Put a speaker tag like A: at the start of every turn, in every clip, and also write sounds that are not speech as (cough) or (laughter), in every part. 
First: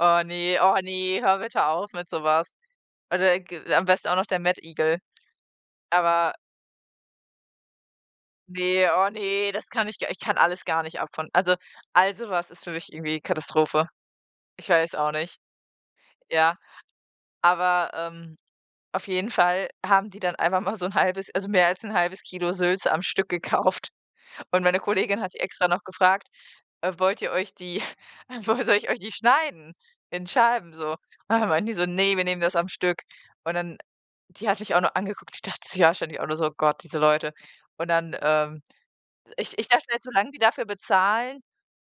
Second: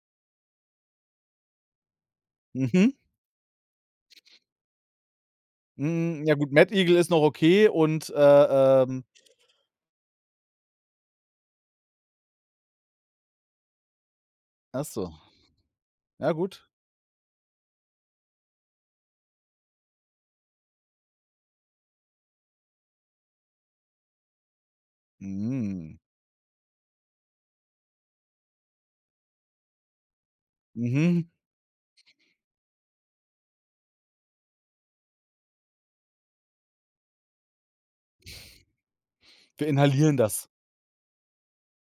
A: Oh, ne, oh, ne, hör bitte auf mit sowas.
B: Mhm.
A: Oder g am besten auch noch der Mettigel.
B: Hm,
A: Aber
B: ja gut, Mettigel ist noch okay und, äh,
A: Ne,
B: ähm
A: oh, ne, das kann ich gar ich kann alles gar nicht ab von also, all sowas ist für mich irgendwie Katastrophe, ich
B: Ach
A: weiß auch
B: so.
A: nicht,
B: Ja
A: ja.
B: gut.
A: Aber, ähm, auf jeden Fall haben die dann einfach mal so 'n halbes also, mehr als 'n halbes Kilo Sülze am Stück gekauft und meine Kollegin hat die extra noch
B: Mm.
A: gefragt, äh: „Wollt ihr euch die äh, woll soll ich euch die schneiden in Scheiben so?“ Und
B: Mhm.
A: dann meinten die so: „Ne, wir nehmen das am Stück.“ Und dann die hat mich auch noch angeguckt. Die dachte sich auch wahrscheinlich so: „Oh Gott, diese Leute.” Und dann, ähm ich ich
B: Wir
A: dachte halt:
B: inhalieren
A: „Solange die
B: das.
A: dafür bezahlen,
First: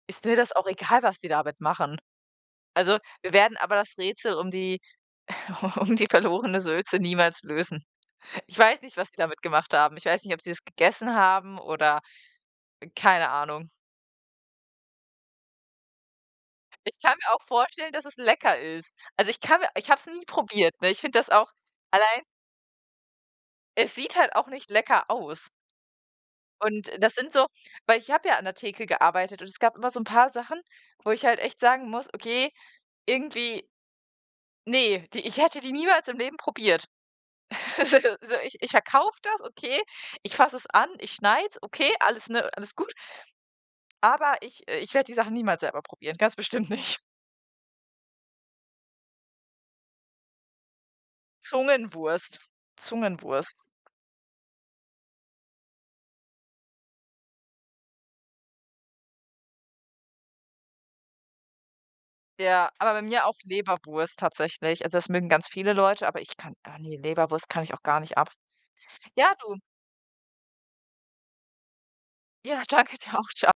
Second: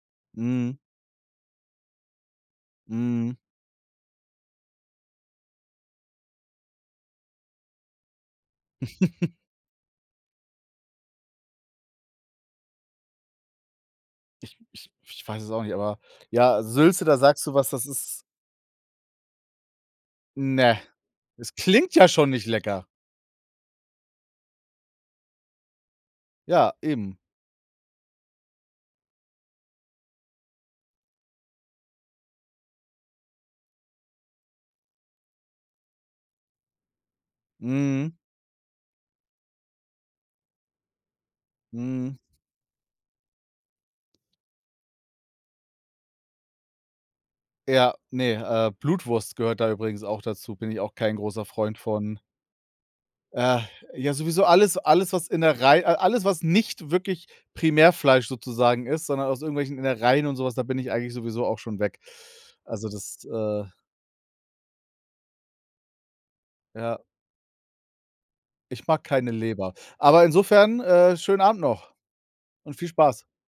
A: ist mir das auch
B: Mhm.
A: egal, was die damit machen.“ Also, wir
B: Mhm.
A: werden aber das Rätsel um die u um die verlorene Sülze niemals lösen. Ich weiß nicht, was sie
B: (chuckles)
A: damit gemacht haben. Ich weiß nicht, ob sie es gegessen haben oder keine Ahnung.
B: Ich ich ich weiß es auch nicht, aber, ja,
A: Ich
B: Sülze,
A: kann
B: da
A: mir auch
B: sagst du was. Das
A: vorstellen, dass es
B: ist
A: lecker ist. Also, ich kann mir ich habe es nie probiert,
B: Ne.
A: ne? Ich finde das auch
B: Das klingt ja
A: allein
B: schon nicht lecker.
A: Es sieht halt auch nicht lecker aus.
B: Ja,
A: Und das
B: eben.
A: sind so weil ich habe ja an der Theke gearbeitet und es gab immer so 'n paar Sachen, wo ich halt echt sagen muss: „Okay, irgendwie“ Ne, die ich hätte die niemals im Leben probiert. (laughs) Also
B: Mhm.
A: also, ich ich verkaufe das, okay, ich fasse es an, ich schneide es, okay,
B: Mhm.
A: alles ne, alles gut aber ich, äh ich werde die Sachen niemals selber probieren, ganz bestimmt nicht.
B: Ja, ne, äh, Blutwurst gehört da übrigens auch dazu, bin ich auch kein großer Freund von.
A: Zungenwurst,
B: Ah,
A: Zungenwurst.
B: ja, sowieso alles alles, was Innerei a alles, was nicht wirklich Primärfleisch sozusagen ist, sondern aus irgendwelchen Innereien und so was, da bin ich eigentlich sowieso auch schon weg.
A: Ja,
B: Also,
A: aber bei
B: das,
A: mir auch
B: äh
A: Leberwurst tatsächlich. Also, das mögen ganz viele Leute, aber ich kann ah, ne,
B: Ja.
A: Leberwurst kann ich auch gar nicht ab.
B: Ich mag keine
A: Ja, du
B: Leber. Aber insofern, äh, schönen Abend noch
A: Ja,
B: und viel
A: danke dir
B: Spaß.
A: auch. Tscha